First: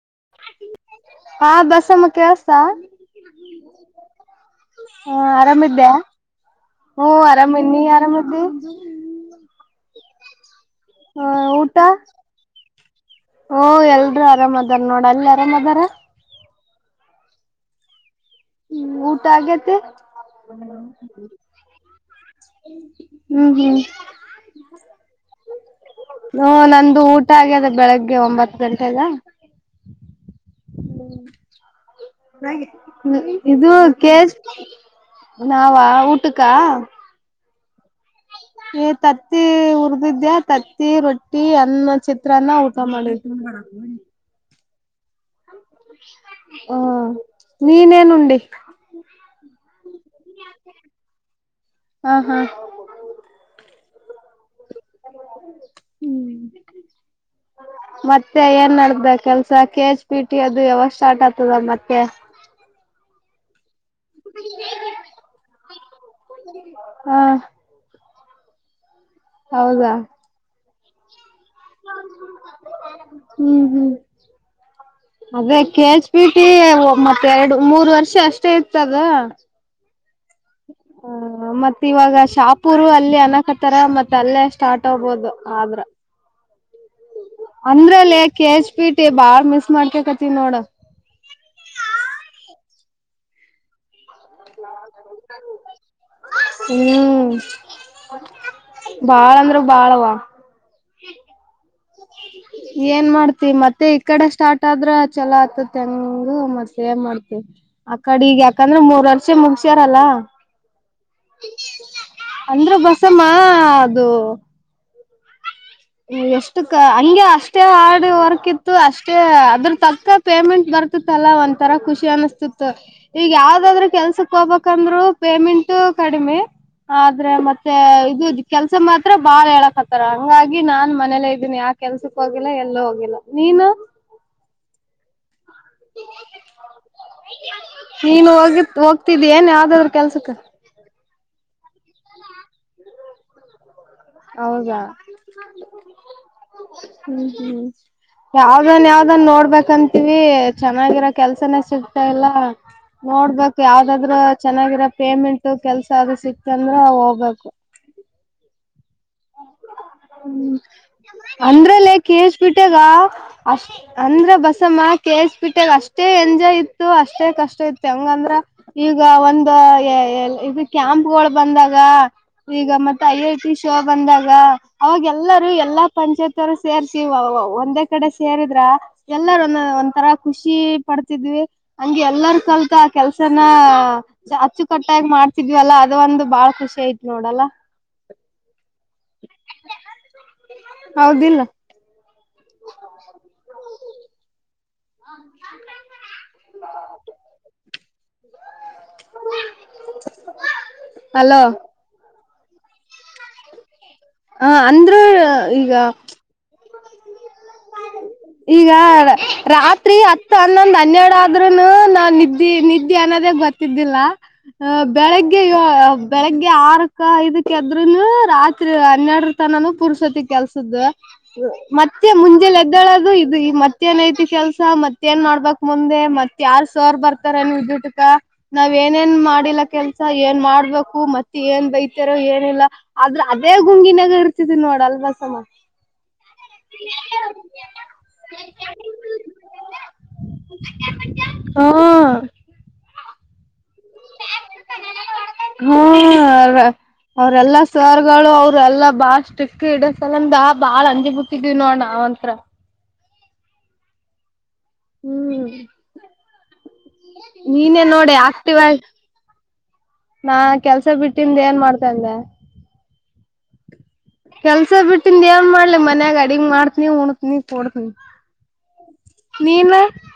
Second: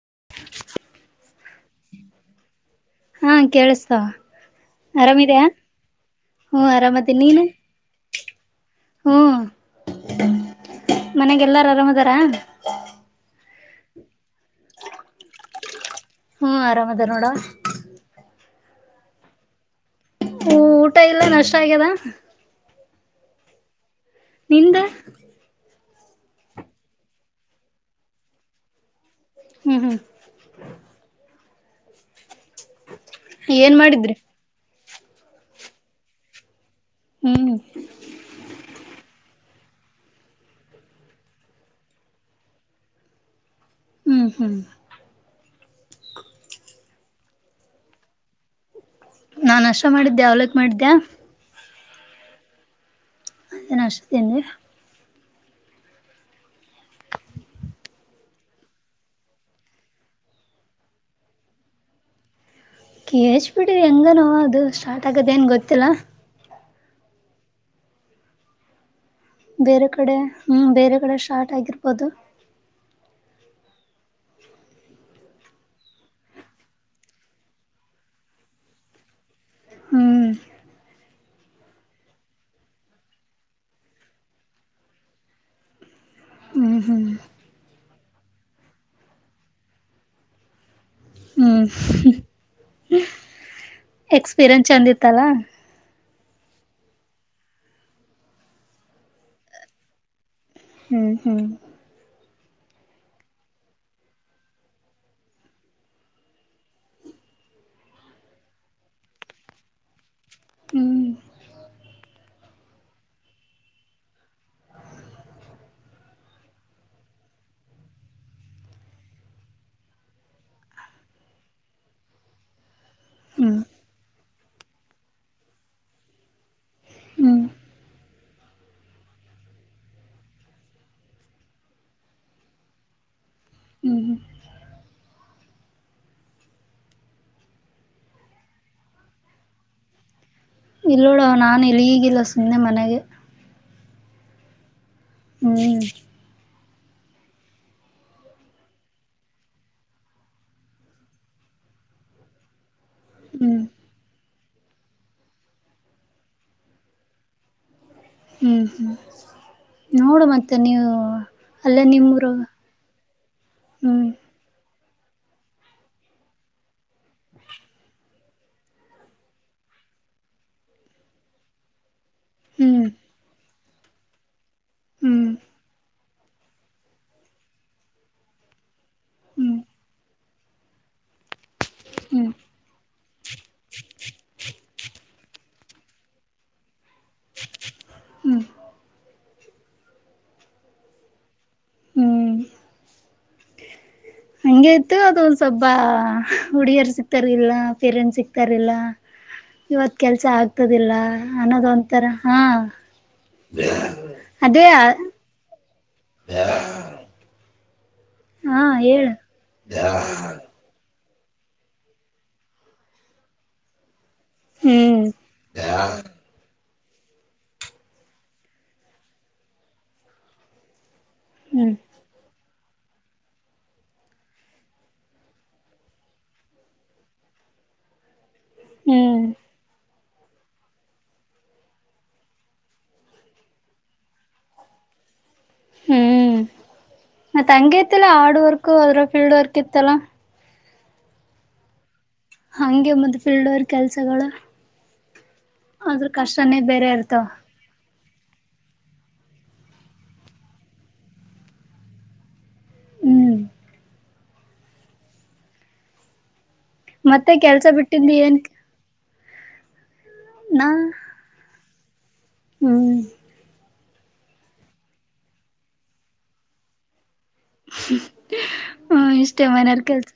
[inaudible] ಹಾ ಬಸಮ್ಮ ಕವಸ್ತ ಹಾ ಕೇಳಿಸ್ತಾವ ಹಾ ಆರಾಮಿದ್ಯಾ ಆರಾಮಿದ್ದೆ ಹ್ಮ ಆರಾಮ ನೀ ಆರಾಮ ಹ್ಮ ಹ ಮನೆಗೆ ಎಲ್ಲಾರು ಆರಾಮ್ ಅದಾರ ಓ ಎಲ್ರುೂ ಆರಾಮ್ ಅದಾರ ನೋಡ ಅಲ್ಲಿ ಆರಾಮ್ ಅದಾರ ಹ್ಮ್ ಆರಾಮ್ದ ನೋಡ ಹ್ಮ್ ಊಟ ಆಗೇತ್ತ ಹ ಊಟ ಇಲ್ಲ ನಷ್ಟ ಆಗ್ಯದ ಹ್ಮ್ ಹ್ಮ್ ನಿಂದ ಹ ನಂದು ಊಟ ಆಗ ಅದ ಬೆಳಗ್ಗೆ ಒಂಬತ್ತು ತ ಲ್ಲ ಹ್ಮ್ ಹ್ಮ್ ಹ್ಮ ೆ ಇದು ಏನ್ ಮಾಡಿದ್ರಿ ಕಸ್ ನಾವ ಊಟಕ್ಕ ಹ ್ ತತ್ತಿ ಉರದಿದ್ದ್ಯಾ ತತ್ತಿ ರೊಟ್ಟಿ ಅನ್ನ ಚಿತ್ರಾನ್ನ ಊಟ ಮಾಡುಂಬ ಹ್ಮ್ ಹ್ಮರಿ ಹ ನೀನೇನುಡಿ ನಾನ್ ಅಷ್ಟ ಮಾಡಿದ್ದೆ ಅವಲಕ್ ಮಾಡಿದ್ದ್ಯಾ ಹಾ ಹಾ ಅದ ನಷ್ಟೆ ಮತ್ತೆ ಏನ್ ನಡ್ದ ಕೆಲ್ಸ ಕೆ ಎಚ್ ಪಿ ಟಿ ಅದು ಯಾವಾಗ ಸ್ಟಾರ್ಟ್ ಆಗ್ತದ ಮತ್ತೆ ಕೆ ಎಚ್ ಪಿ ಡಿ ಹೆಂಗನೋ ಅದು ಸ್ಟಾರ್ಟ್ ಆಗದ ಏನ್ ಗೊತ್ತಿಲ್ಲ ಹಾ ಬೇರೆ ಹೌದಾ ಕಡೆ ಹ್ಮ್ ಬೇರೆ ಕಡೆ ಶಾರ್ಟ ಹ್ಮ್ ಹ್ಮ್ ಅದೇ ಕೆ ಎಚ್ ಪಿ ಟಿ ಒ ಮತ್ತ ಎರಡು ಮೂರ್ ವರ್ಷ ಅಷ್ಟೇ ಇತದ ಹ್ಮ್ [inaudible] ಮತ್ತತ್ ಇವಾಗ ಶಾಪೂರು ಅಲ್ಲಿ ಅನಕತರ ಮತ್ ಅಲ್ಲೇ ಸ್ಟಾರ್ಟ್ ಆೋಗಬೋದು ಆದ್ರ ಹ್ಮ್ ಹ್ಮ್ ಅಂದ್ರಲ್ಲಿ ಕೆ ಎಚ್ ಪಿ ಟಿ ಬಾಳ ಮಿಸ್ ಮಾಡ್ಕಕತ್ತ ನೋಡ ಹ್ಮ್ ಎಕ್ಸ್ಪೀರಿಯನ್ಸ್ ಚಂದ ಇತ್ತಲ್ಲ ಹ್ಮ್ ಬಾಳ ಅಂದ್ರ ಬಾಳವ ಹ್ಮ್ ಹ್ಮ್ ಏನ್ ಮಾಡ್ತಿ ಮತ್ತೆ ಈ ಕಡೆ ಸ್ಟಾರ್ಟ್ ಆದ್ರ ಚಲೋ ಆತತ್ ಹೆಂಗು ಮತ್ತೆ ಏನ್ ಮಾಡ್ತಿ ಆ ಕಡೆ ಈಗ ಯಾಕಂದ್ರೆ ಮೂರ್ ವರ್ಷ ಮುಗಸ್ಯಾರಲ್ಲ ಹ್ಮ್ ಅಂದ್ರೆ ಬಸಮ್ಮ ಅದು ಎಷ್ಟ ಹಂಗೆ ಅಷ್ಟೇ ಹಾರ್ಡ್ ವರ್ಕ್ ಇತ್ತು ಅಷ್ಟೇ ಅದ್ರ ತಕ್ಕ ಪೇಮೆಂಟ್ ಬ ಾ ಒ್ ತರ ಖುಷಿ ಅನಿಸ್ತತ್ತು ಈಗ ಹ್ಮ್ ಯಾವದಾದ್ರರು ಕೆಲ್ಸಕ್ ಹೋಗಬೇಕಂದ್ರು ಪೇಮೆಂಟ್ ಕಡಿಮೆ ಆದ್ರೆ ಹ್ಮ್ ಮತ್ತೆ ಇದು ಕೆಲ್ಸ ಮಾತ್ರ ಬಾಳ ಹೇಳಕ್ ಹತ್ತರ ಹ ನಾನ್ ಮೇಲೆೇ ಇದ್ದೀನಿ ಯ ಕೆಲ್ಸಕ್ ಹೋಗಿಲ್ಲ ಎಲ್ಲೂ ಹೋಗಿಲ್ಲ ನೀನು ಹ್ಮ್ ಹ್ಮ್ ನೀನು ಹೋಗಿ ಹೋಗ್ತಿದ್ದಿ ಏನ್ ಯಾವ್ದಾದ್ರೂ ಕೆಲ್ಸಕ್ಕೆ ಇಲ್ಲ ನೋಡ ನಾನ ಇಲ್ಲಿ ಈಗಿಲ್ಲ ಸುಮ್ಮನೆ ಮನೆಗೆ ಹೌದಾ ಹ್ಮ್ ಹ್ಮ್ ಹ್ಮ್ ಯಾವ್ದನ್ ಯಾವ್ದನ್ ನೋಡ್ಬೇಕಂತೀವಿ ಚೆನ್ನಾಗಿರೋ ಕೆಲ್ಸನ ಸಿಗ್ತಾಲ್ಲ ಹ್ಮ್ ನೋಡ್ಬೇಕಕ್ ಯಾವ್ದಾದ್ರ ಚೆನ್ನಾಗಿರ ಪೇಮೆಂಟ್ ಕೆಲ್ಸ ಅ ಸಿಕ್ತಂದ್ರ ಹೋಗ್ಬೇಕು ಹ್ಮ್ ಹ್ಮ್ ನೋಡು ಮತ್ತೆ ಹ್ಮ ನೀವು ಅಲ್ಲೇ ಅಂದ್ರಲ್ಲೇ ನಿಮ್ಮೂರು ಕಸ್ಬಿಟ್ಟಾಗ ಅಷ್ಟ ಹ್ಮ್ ಅಂದ್ರ ಬಸಮ್ಮ ಕೇಸ್ ಬಿಿಟ್ಟಾಗ ಅಷ್ಟೇ ಎಂಜಾಯ್ ಇತ್ತು ಅಷ್ಟೇ ಕಷ್ಟ ಇತ್ತು ಹೆಂಗಂದ್ರ ಈಗ ಒಂದು ಇದು ಕ್ಯಾಂಪ್ಗಳು ಬಂದಾಗ ಈಗ ಹ್ಮ್ ಮತ್ತೆ ಐ ಐ ಟಿ ಶೋ ಬಂದಾಗ ಅವಾಗ ಹ್ಮ್ ಎಲ್ಲರೂ ಎಲ್ಲಾ ಪಂಚಾಯತ್ರು ಸೇರ್ತಿವ ಒಂದೇ ಕಡೆ ಸೇರಿದ್ರ ಎಲ್ಲಾರ ಹ್ಮ್ ಒ ಒಂ ತರ ಖುಷಿ ಪಡ್ತಿದ್ವಿ ಹಂಗೆ ಹ್ಮ್ ಎಲ್ಲರ ಕಲ್ತ ಆ ಕೆಲ್ಸನ ಹಚ್ಚ ಕಟ್ಟಾಗಿ ಮಾಡ್ತಿದ್ವಲ್ಲಾ ಅದು ಒಂದು ಬಾಳ ಖುಷಿ ಐತ್ ನೋಡಲ್ಲ ಹ್ಮ್ ಹೌದಿಲ್ಲ ಹ್ಮ್ ಹ ಹಗೆ ಇತ್ತು ಅದೊಂದು ಸ್ವಬ್ಬ ಹುಡುಿಯರು ಸಿಕ್ತಾರ ಇಲ್ಲ ಪೇರೆಂಟ್ಸ್ ಸಿಕ್ತ ಆತಾರಿಲ್ಲ ಇವತ್ ಕೆಲ್ಸ ಆಗ್ತದಿಲ್ಲ ಅಲೋ ಅನ್ನೋದ ಒಂಂತರ ಹಾ ಹ ಅದ ಅಂದ್ರ ಈಗ ಈಗ ಹೇಳು ರಾತ್ರಿ ಹತ್ತು ಹನ್ನೊಂದು್ ಹನ್ನೆರಡು ಆದ ಆದ್ರೂನು ನಾವ್ ನಿದ್ದೆ ನಿದ್ದೆ ಅನ್ನೋದೇ ಗೊತ್ತಿದ್ದಿಲ್ಲ ಅ ಹ್ಮ್ ಬೆಳಿಗ್ಗೆ ಬೆಳಿಗ್ಗೆ ಆರು ಅಕ್ಕ ಇದಕ್ಕೆದ್ೂನು ರಾತ್ರಿ ಹನ್ನೆರಡರ ತನಾನೂ ಪುರುಷೊತ್ತ ಕೆಲ್ಸದ ಹ್ಮ್ ಮತ್ತೆ ಮುಂದೆಲ್ಲ ಇದಳದು ಇದು ಮತ್ತೇನ್ ಐತಿ ಕೆಲ್ಸ ಮತ್ತೇನ್ ಮಾಡ್ಬೇಕಕ್ ಮುಂದೆ ಮತ್ತ ಯಾರ್ ಸರ್ ಬರ್ತಾರೆ ಟಕ ನಾವ್ ಏನೇನ್ ಹ್ಮ್ ಮಾಡಿಲ್ಲ ಕೆಲ್ಸ ಏನ್ ಮಾಡ್ಬೇಕು ಮತ್ತೆ ಏನ್ ಬೈತಾರೋ ಏನಿಲ್ಲ ಆದ್ರ ಅದೇ ಗುಂಗಿನಾಗ ಇರ್ತಿದ ನೋಡಲ್ ಬಸಮ್ಮ ಹ್ಮ್ ಮ ತಂಗ ಇತಿಲ್ಲ ಹಾರ್ಡ್ ವರ್ಕ್ ಅದ್ರ ಫೀಲ್ಡ್ ವರ್ಕ್ ಇತ್ತಲ್ಲ ಹ ಫಿಲ್ಡೋರ್ ಕೆಲಸಗಳು ಹ್ಮ ಇರ್ತಾವ ಅವ್ರಲ್ಲ ಸ್ವರ್ ಗಳು ಅವ್ರ ಎಲ್ಲ ಬಾಳ ಸ್ಟ್ರಿಕ್ ಹಿಡ ಸಲಂದಾ ಬಾಳ ಅಂಜಿ ಬತಿದ್ವಿ ನೋಡ ನಾವ್ಂತ್ರ ಹ್ಮ್ ಹ್ಮ್ ಮತ್ತೆ ಕೆಲ್ಸ ನೀನೇ ಬಿಟ್ಟಿಂದ ನೋಡಿ ಏನ್ ಆಕ್ಟಿವ್ ಆಗಿ ನಾ ಕೆಲ್ಸ ಬಿಟ್ಟಿಂದ ಏನ್ ಮಾಡ್ತಂದೆ ಹ್ಮ್ ಕೆಲ್ಸ ಬಿಟ್ಟಿಂದ ಏನ್ ಮಾಡ್ಲಿ ಮನ್ಯಾಗ ಅಡಗ್ ಮಾಡ್ತನಿ ಉಣತನಿ ಕೊಡ್ತನಿ ಹ್ಮ್ ಇಷ್ಟೇ ನೀನ್ ಮನೆಯರ್ ಕೆಲ್ಸ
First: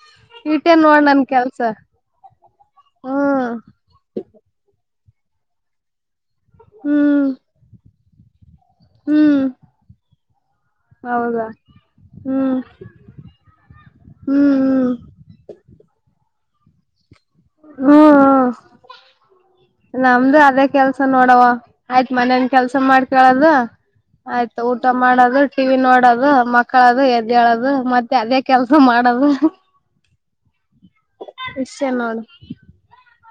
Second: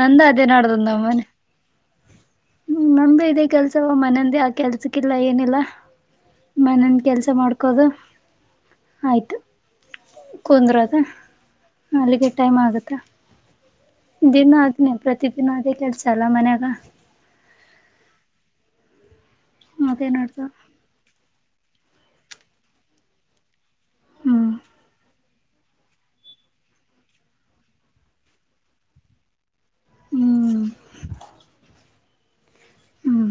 ನಂದ ಅದೇ ಇಟೇ ನೋಡ ನನ್ ಕೆಲ್ಸ ಹ್ಮ ನಮ್ದು ಇದೇ ಹ್ಮ್ ಕೆಲ್ಸವ ಮನಂದ ಆ ಕೆಲ್ಸಕ್ಕಿಲ್ಲ ಏನಿಲ್ಲ ಮನನ್ ಹ್ಮ್ ಕೆಲ್ಸ ಮಾಡ್ಕೋದು ಆಯ್ತು ಹ್ಮ್ ಕುಂದರೆ ಅದ ಹೌದಾ ಅಲ್ಲಿಗೆ ಹ್ಮ್ ಟೈಮ್ ಆಗತ್ತೆ ದಿನ ಹ್ಮ್ ಆದ್ನೇ ಪ್ರತಿ ದಿನ ಅೇ ಕೆಲ್ಸ ಅಲ್ಲ ಮನ್ಯಾಗ ಹ್ಮ್ ಹ್ಮ ಅದೇ ನಮ್ದು ನೋಡ್ದ ಅದೇ ಕೆಲ್ಸ ನೋಡವ ಆಯ್ತ್ ಮನೇನ್ ಕೆಲ್ಸ ಮಾಡ್ಕಳದು ಹ್ಮ್ ಆಯ್ತ ಊಟ ಮಾಡದು ಕಿವಿ ನೋಡದು ಮಕ್ಕಳದು ಎದ್ದೇಳದು ಮತ್ತೆ ಅದೇ ಕೆಲ್ಸ ಮಾಡದು ಹ್ಮ್ ಇಷ್ಟೇ ನೋದು ಹ್ಮ್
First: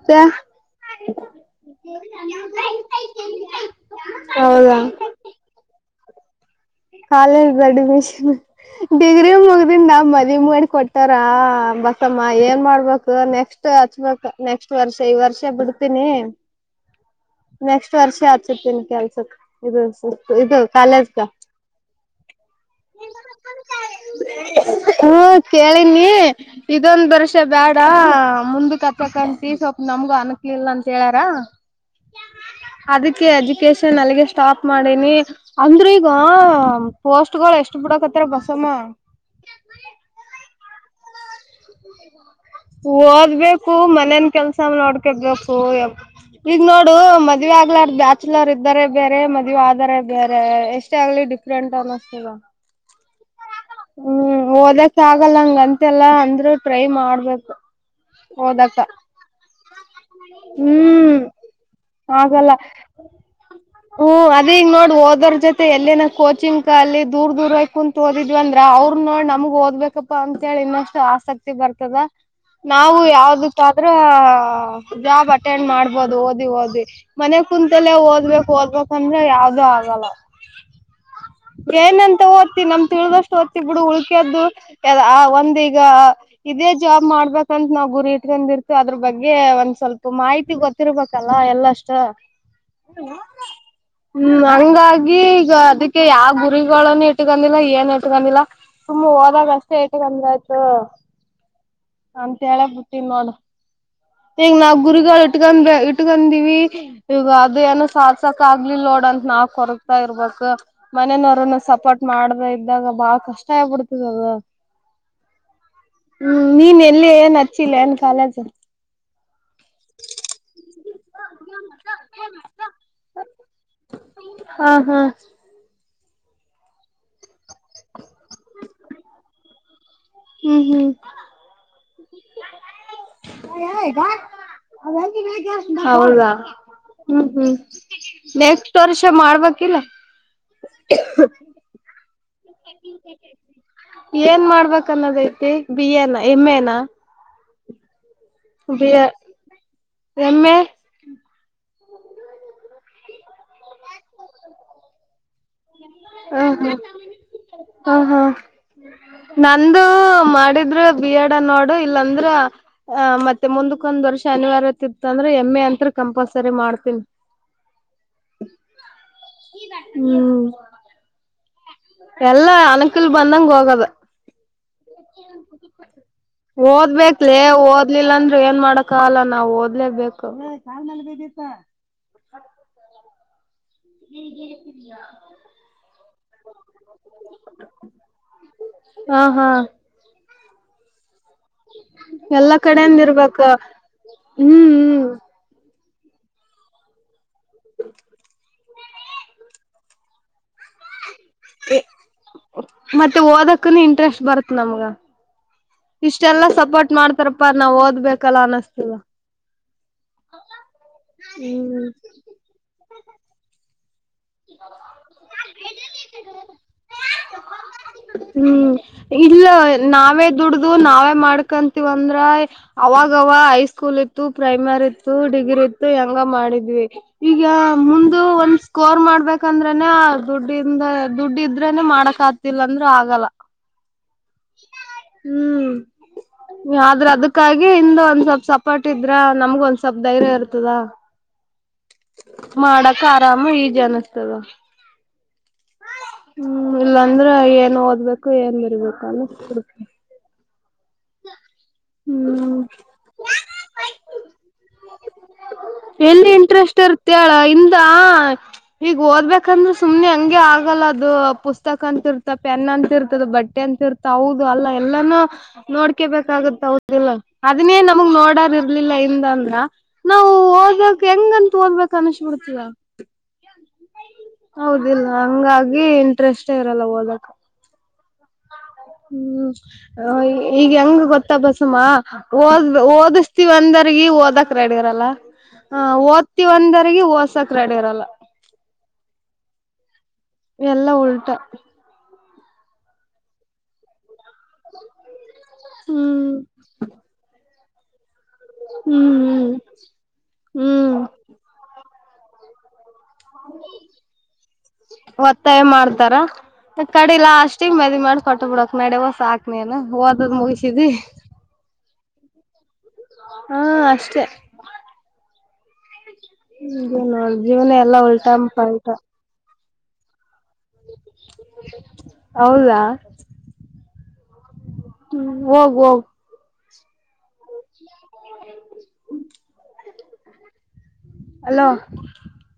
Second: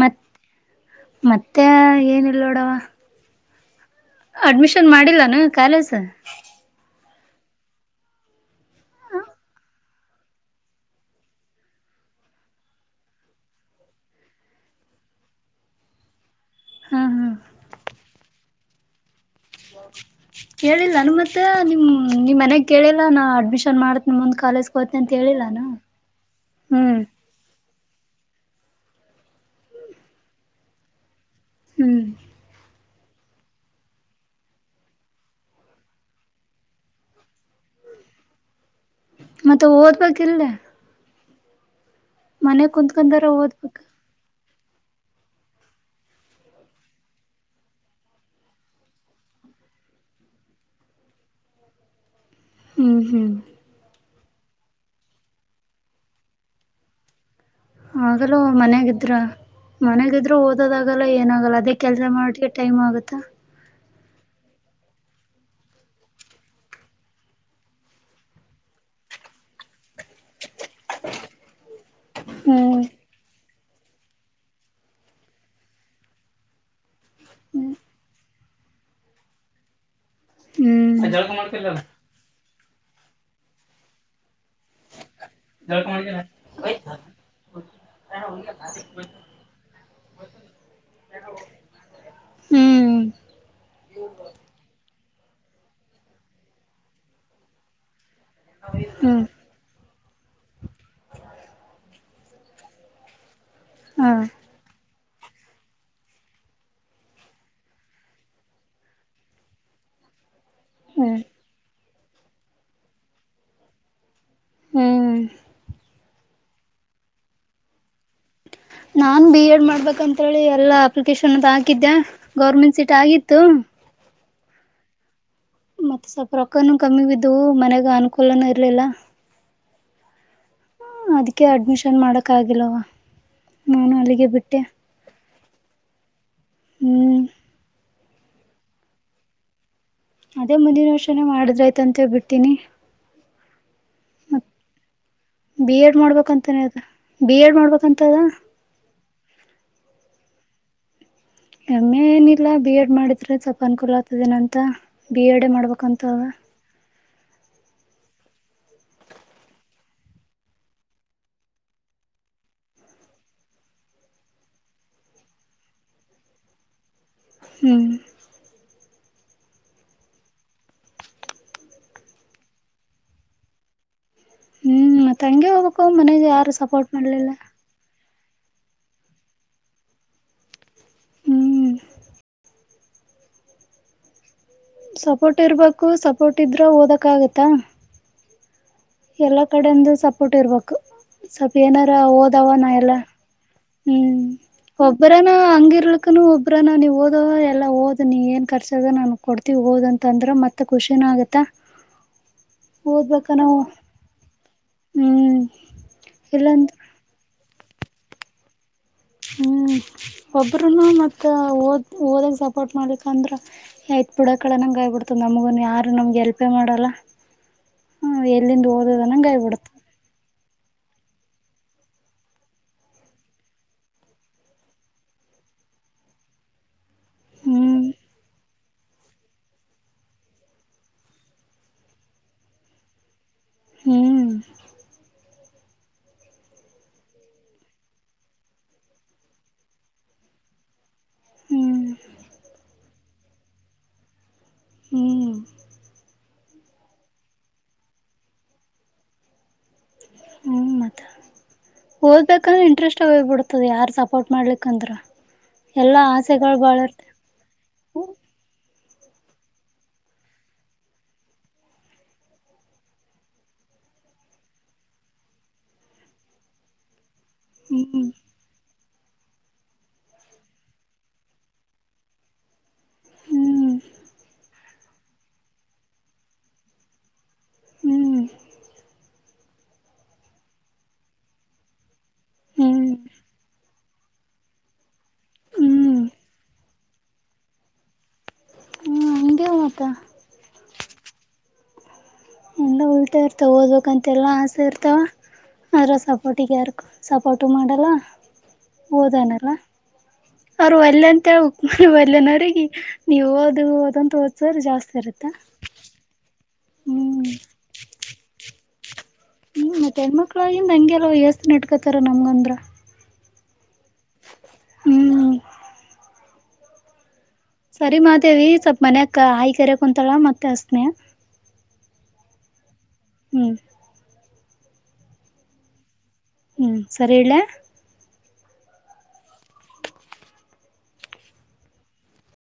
ಮತ್ ಮತ್ತೆ ಏನಲ್ ನೋಡವ ಹೌದಾ ಅಡ್ಮಿಷನ್ ಮಾಡಿಲ್ಲಾನ ಕಾಲೇಜ ಕಾಲೇ್ದ ಅಡ್ಮಿಷನ್ ಡಿಗ್ರಿ ಮುಗ್ದನ್ ನ ಮನಿ ಮಾಡಿ ಕೊಟ್ಟಾರ ಬಸಮ್ಮ ಏನ್ ಮಾಡ್ಬೇಕು ನೆಕ್ಸ್ಟ್ ಹಚ್ಬೇಕ ನೆಕ್ಸ್ಟ್ ವರ್ಷ ಈ ವರ್ಷ ಬಿಡ್ತೀನಿ ಹಾ ನೆಕ್ಸ್ಟ್ ವರ್ಷ ಆತಿರ್ತೇನ್ ಕೆಲ್ಸಕ್ ಇದು ಸ ಇದು ಹೇಳಿಲ್ಲಾನ ಕಾಲದಕ ಮತ್ತೆ ನಿಮ್ ನಿಮ್ ಮನ್ಯಾಗ ಕೇಳಿಲ್ಲ ನಾ ಅಡ್ಮಿಷನ್ ಮಾಡತ್ ಮುಂದ್ ಕಾಲೇಜ್ಗೆ ಹೋತನಿ ಅಂತ ಹ್ಮ ಹೇಳಿಲ್ಲಾನ ಕೇಳಿನಿ ಹ್ಮ್ ಇದೊಂದ್ ವರ್ಷ ಬ್ಯಾಡ ಹ ಮುಂದ ಕತ್ತಕಂತ ಸ್ವಪ್ ನಮ್ಗೂ ಅನಕ್ಲಿಲ್ಲ ಅಂತ ಹೇಳಾರ ಹ್ಮ್ ಅದಕ್ಕೆ ಎಜುಕೇಶನ್ ಅಲ್ಲಿಗೆ ಸ್ಟಾಪ್ ಮಾಡೀಿನಿ ಅಂದ್ರೂ ಈಗ ಪೋಸ್ಟ್ ಗಳು ಎಷ್ಟು ಬಿಡಕ ಹತ್ರ ಬಸಮ್ಮ ಮತ್ತೆ ಓದ್ಬೇಕಿಲ್ಲ ಮನೆ ಕುತ್ಕೊಂಡಾರ ಓದ್ಬೇಕು ಓದ್ಬೇಕ ಮನೇನ್ ಕೆಲ್ಸ ನೋಡ್ಕಬೇಕು ಎ ಈಗ ನೋಡು ಮದ್ವೆ ಆಗ್ಲಾರ ಬ್ಯಾಚಲರ್ ಇದ್ದಾರೆ ಬೇರೆ ಮದ್ವೆ ಆದರೆ ಬೇರೆ ಎಷ್ಟೇ ಆಗ್ಲಿ ಡಿಫ್ರಂ ಟೈ್ಸ್ತದೆ ಹ್ಮ್ ಹ್ಮ್ ಹ್ಮ್ ಓದಕ್ ಆಗಲ್ಲ ಹಂಗ ಅಂತೆಲ್ಲಾ ಅಂದ್ರರು ಟ್ರೈ ಮಾಡ್ಬೇಕು ಹಾಗಲೂ ಓದಕ್ಕ ಮನ್ಯಾಗಿದ್ರ ಮನಗಿದ್ರು ಓದೋದಗಲ್ಲ ಹ್ಮ್ ಏನಾಗಲ್ಲ ಅದೇ ಕೆಲ್ಸ ಆಗಲ್ಲ ಮಾಡಕ ಟೈಮ್ ಆಗತ್ತಾ ಹ್ಮ್ ಅದ ಈಗ ನೋಡ್ ಓದೋರ್ ಜೊತೆ ಎಲ್ಲೇನ ಕೋಚಿಂಗ್ ಅಲ್ಲಿ ದೂರ್ ದೂರ ಕುಂತತ್ ಓದಿದ್ವಿಂದ್ರ ಅವ್ರ ನೋಡ್ ನಮಗ್ ಓದ್ಬೇಕಪ್ಪಾ ಅಂತೇಳಿ ಇನ್ನಷ್ಟು ಆಸಕ್ತಿ ಬರ್ತದ ಹ್ಮ್ ನಾವು ಯಾವ್ದ ದ್ರ ಜಾಬ್ ಅಟೆಂಡ್ ಮಾಡ್ಬೋದು ಓದಿ ಓದಿ ಮನೆ ಕುಂತಲ್ಲೇ ಓದ್ಬೇಕು ಓದಬೇಕಂದ್ರೆ ಯಾವ್ದೂ ಆಗಲ್ಲ ಹ್ಮ್ ಏನಂತ ಓದ್ತಿ ನಮ ತಿಳಿದಷ್ಟು ಹೊತ್ತಿಬ ಬಿಡು ಉಳಕದು ಆ ಒಂದೀಗ ಇದೇ ಜಾಬ್ ಮಾಡ್ಬೇಕಂತ ನಾವ್ ಗುರಿ ಇಟ್ಕೊಂಡಿರ್ತ ಅದ್ರ ಬಗ್ಗೆ ಒಂದ್ ಸ್ವಲ್ಪ ಮಾಹಿತಿ ಗೊತ್ತಿರ್ಬೇಕಲ್ಲ ಎಲ್ಲಷ್ಟ ಹ್ಮ್ ಹ್ಮ್ ಹಂಗಾಗಿ ಈಗ ಅದಕ್ಕೆ ಯಾವ ಗುರಿನ್ನ ಇಟ್ಕೊಂಡಿಲ್ಲ ಏನ್ ನಮಿಲ್ಲ ಸುಮ್ಮ್ ಹ್ಮ್ ಹೋದಾಗ ಅಷ್ಟೇ ಐತೆ ಗಂದ ಆಯ್ತು ಅಂತ ಹೇಳ ಬಿುಟ್ಟೀ ನೋಡು ಹಾ ಈಗ ನಾ ಗುರಿಗಳು ಇಟ್ಕೊಂಡ ಇಟ್ಕಂದಿವವಿ ಇವ ಅದು ಏನೋ ಸಾರ್ ಕ್ ಆಗ್ಲಿ ಲೋಡ್ ಅಂತ ನಾವ್ ಕೊರಗ್ತಾ ಇರ್ಬೇಕು ಹ್ಮ್ ಮನನವರನ್ನು ಸಪೋರ್ಟ್ ಮಾಡ್ದ ಇದ್ದಾಗ ಬಾಳ ಕಷ್ಟ ಆಗ್ಬಿಡ್ತದಲ್ದ ಹ್ಮ್ ಹ್ಮ್ ನೀನ್ ಎಲ್ಲಿ ಏನ್ ಹಚ್ಚಿಲ್ಲ ಏನ್ ಕಾಲಜ ನಾನ್ ಬಿ ಎಡ್ ಮಾಡ್ಬೇಕ ಅಂತೇಳಿ ಎಲ್ಲಾ ಅಪ್ಲಿಕೇಶನ್ ಅ ಹಾಕಿದ್ದೆ ಗೌರ್ಮೆಂಟ್ ಸೀಟ್ ಆಗಿ ತಂ ಹಾ ಹಾ ಮತ್ತೆ ಸ್ವಲ್ಪ ರೊಕ್ಕನು ಕಮ್ಮಿ ಬಿದ್ದವು ಮನೆಗ ಅನುಕೂಲನೂ ಇರ್ಲಿಲ್ಲ ಹ್ಮ್ ಹ್ಮ್ ನ್ ಮಾಡಕ್ ಆಗಲ್ವ ಹೌದಾ ಹ್ಮ್ ಹ್ಮ ನೆಕ್ಸ್ಟ್ ವರ್ಷ ಮಾಡ್ಬೇಕಿಲ್ಲ ಅದೇ ಮುಂದಿನ ವರ್ಷನೇ ಮಾಡಿದ್ರ ಆಯ್ತ ಅಂತೇಳ್ಬ ಬಿಟ್ಟು [inaudible] ಏನ್ ಮತ್ ಮಾಡ್ಬೇಕನ್ನೋದ ಐತಿ ಬಿ ಎಡ್ ಎನಾ ಎಮ್ ಮಾಡ್ಬೇಕಂತಾನೇ ಎನ ಅದ ಬಿ ಎಡ್ ಮಾಡ್ಬೇಕಂತದ ಬಿ ಯ ಎಮ ಎ ಎಮ್ ಎ ಏನಿಲ್ಲ ಬಿ ಎಡ್ ಮಾಡಿದ್ರೆ ಸ್ವಲ್ಪ ಅನುಕೂಲ ಆಗ್ತದೆನಂತ ಬಿ ಎ ೇ ಮಾಡ್ಬೇಕಂತದ ಹ ಹಾ ನಂದು ಮಾಡಿದ್ರ ಬಿಿಯಡ ನೋಡು ಇಲ್ಲಾಂದ್ರ ಆ ಮತ್ತೆ ಮುಂದಕ್ಕ ಒಂದ್ ವರ್ಷ ಅನಿವಾರ್ಯತೆ ಇತ್ತು ಅಂದ್ರೆ ಎಂ ಎ ಅಂತ ಕಂಪಲ್ಸರಿ ಮಾಡ್ತನಿ ಹ್ಮ್ ಹ್ಮ್ ಎಲ್ಲಾ ಅನಕಲ್ ಬಂದಂಗ ಹೋಗದ ಹ್ಮ್ ಮತ್ತ ಹಂಗೆ ಹೋಗ್ಬೇಕು ಮನೆಗೆ ಯಾರು ಸಪೋರ್ಟ್ ಮಾಡ್ಲಿಲ್ಲ ಓದ್ಬೇಕಲೇ ಓದ್ಲಿಲ್ಲಂತ ಏನ್ ಮಾಡಕ ಅಲ್ಲ ನಾವ್ ಓದ್ಲೇಬೇಕು [inaudible] ಹ್ಮ್ ಈ ಸಪೋರ್ಟ್ ಇರ್ಬೇಕು ಸಪೋರ್ಟ್ ಇದ್ರೆ ಓದಕ್ ಆಗತ್ತ ಹ ಎಲ್ಲಾ ಹಾ ಕಡೆಂದು ಸಪೋರ್ಟ್ ಇರ್ಬೇಕು ಸ್ವಲ್ಪ ಏನಾರ ಓದವ ಎಲ್ಲಾ ನಾ ಎಲ್ಲ ಕಡೆಯಿಂದ ಇರ್ಬೇಕ ಹ್ಮ್ ಒಬ್ಬರಾನ ಹಂಗಿರ್ಲಕ್ಕ ಅಕ್ಕ ಒಬ್ರ ನಾವು ನೀವು ಓದ ಎಲ್ಲಓದ ನೀವು ಏ ರ್ುದ ನಾು ಕೊಡ್ೀವಿ ಓದಂತ ಅಂದ್ರೆತ್ತೆ ಮ ಖುಷಿನ ಆಗತ್ತ ಮತ್ತೆ ಓದ್ಬೇಕ ನಾವು ಓದಕ್ಕನು ಇಂಟ್ರೆಸ್ಟ್ ಬರುತ್ ನಮ್ಗ ಹ್ಮ್ ಇಷ್ಟೆಲ್ಲಾ ಇಲ್ಲಂದ ಸಪೋರ್ಟ್ ಮಾಡ್ತಾರಪ್ಪಾ ನಾವ್ ಓದ್ಬೇಕಲ್ಲ ಅನಸ್ತ ಹ್ಮ್ ಒಬರುನು ಮತ್ತ ಓದ ಹ್ಮ್ ಓದಕ್ ಸಪೋರ್ಟ್ ಮಾಡ್ಲಿಕ್ ಅಂದ್ರ ಆಯ್ತ ಪುಡಕಳನಂಗಾಯ್ಬಿಡ್ತದೆ ನಮಗನ್ ಯಾರು ನಮ್ಗೆ ಎಲ್ಪೆ ಮಾಡಲ್ಲ ಹ್ಮ ಎಲ್ಲಿಂದ ಹ್ಮ್ ಓದದನಂಗೈ ಇಲ್ಲ ಬಿಡತು ನಾವೇ ದುಡ್ದು ನಾವೇ ಮಾಡ್ಕಂತೀವ ಅಂದ್ರ ಅವಾಗವ ಹೈಸ್ಕೂಲ್ ಇತ್ತು ಪ್ರೈಮರಿ ಇತ್ತು ಹಗಿರು ಹೆಂಗ ಮಾಡಿದ್ವಿ ಈಗ ಹ್ಮ್ ಮುಂದ ಒಂದ್ ಕೋರ್ ಮಾಡ್ಬೇಕಂದ್ರೆನೆ ದುಡ್ಡಿಂದ ದುಡ್ ಇದ್ರೆನೆ ಮಾಡಕ್ ಆತಿಲ್ಲ ಅಂದ್ರೂ ಆಗಲ್ಲ ಹ್ಮ್ ಹ್ಮ್ ಆದ್ರ ಅದಕ್ಕಾಗಿ ಹಿಂದ ಒಂದ್ ಸ್ವಲ್ಪ್ ಸಪರ್ಟ್ ಇದ್ರ ನಮ್ಗ ಒಂದ್ ಸ್ವಲ್ಪ್ ಧೈರ್ಯ ಇರ್ತದ ಹ್ಮ್ ಮಾಡಕ ಆರಾಮ ಈಜ ಅನ್ತದ ಹ್ಮ್ ಹ್ಮ್ ಇಲ್ಲಾಂದ್ರೆ ಏನ್ ಓದ್ಬೇಕು ಏನ್ ಬರ್ಬೇಕು ಅನ್ನಡ್ತ ಹ್ಮ್ ಮತ್ತ ಹ್ಮ ಓದ್ಬೇಕಂದ್ರೆ ಇಂಟ್ರೆಸ್ಟ್ ಆ ಬಿಡ್ತದೆ ಯಾರ ಸಪೋರ್ಟ್ ಮಾಡ್ಲಿಂದ್ರ ಎಲ್ಲಿ ಇಂಟ್ರೆಸ್ಟ್ ಇರ್ತ್ತ ಅಳ ಇಂದ ಹ್ಮ್ ಈಗ ಓದ್ಬೇಕಂದ್ರೆ ಸುಮನೆ ಹಂಗೆ ಆಗಲ್ಲ ಅದು ಪುಸ್ತಕ ಅಂತಿರ್ತ ಪೆನ್ ಅಂತಿರ್ತದ ಬಟ್ಟೆ ಅಂತ ರ್ತ ಹೌದು ಅಲ್ಲಾ ಎಲ್ಲಾನೂ ನೋಡ್ಕೇ ಬೇಕಾಗತ್ತೌದಿಲ್ಲ ಅದನ್ನೇ ಹ್ಮ್ ನಮ್ಗ್ ನೋಡರ್ ಇರ್ಲಿಲ್ಲ ಅಂದ್ರ ನಾವು ಓದಕ್ ಹೆಂಗಂತ ಓದಬೇಕ ಅನ್ಸ್ ಬಿಿಡ್ತದ ಹ್ಮ್ ಹೌದಿಲ್ಲ ಹಂಗಾಗಿ ಇಂಟ್ರೆಸ್ಟ್ೇ ಇರಲ್ಲ ಓದಕ್ ಹ್ಮ್ ಹ್ಮ್ ಈಗ ಹೆಂಗ ಗೊತ್ತ ಬಸಮ್ಮ ಓದ ಹ್ಮ್ ಓದಿಸತೀವ ಅಂದ್ರ ಗ ಓದಕ್ ರೆಡಿಗರಲ್ಲ ಹ ಹ್ಮ್ ಓದ್ತಿವಂದರಗಿ ಓದಸಕ್ ರೆಡಿಗರಲ್ಲ ಹ ಹಿಿಂದ ಮಾತ ಎಲ್ಲ ಉಲ್ಟ ಎಲ್ಲ ಉಲ್ಟಾ ಇರ್ತಾವ ಓದ್ಬೇಕ ಅಂತೆ ಎಲ್ಲಾ ಆಸೆ ಇರ್ತಾವ ಅದ್ರ ಹ್ಮ್ ಸಪೋರ್ಟಿ ಯಾರ್ು ಸಪೋರ್ಟ್ ಮಾಡಲ್ಲ ಹ್ಮ್ ಓದಲ್ಲ ಹ್ಮ್ ಅವರು ಅ ಹ್ಮ್ ಇಲ್ಲನೋರಿಗೆ ನೀವು ಅದು ಅದಂತ ಓದ್ಸ್ರ ಜಾಸ್ತಿ ಇರುತ್ತೆ ಒತ್ತಾಯ ಮಾಡ್ತಾರ ಕಡೆ ಲ ಅಸ್ಷ್ಟಿಗೆ ಮದ್ ಮಾಡಿ ಕೊಟ್ಟ ಬಿಡಕ್ ನಡ ಹ್ಮ ಮತ್ತೆ ಹೆಣ್ಮಕ್ಳಾಗಿ ಹಂಗೆಲ್ಲ ವ್ಯಸ್ ನಟ್ಕೊತಾರ ನಮ್ಗಂದ್ರ ಹಾ ಅಷ್ಟೆ ಹ್ಮ್ ಹ ನ ಸರಿ ಮಾತೇವಿ ಸ್ವಲ್ಪ ಮನ್ಯಕ್ ಹಾಯಕರೆ ಕುಂತಾಳ ಮತ್ತೆ ಅಸ್ನೇ ಹೌದಾ ಹ್ಮ್ ಹೋಗ್ ಹೋಗ ಹ್ಮಞ ಸರಿ ಹೇಳೇ ಹ್ಮ ಅಲೋ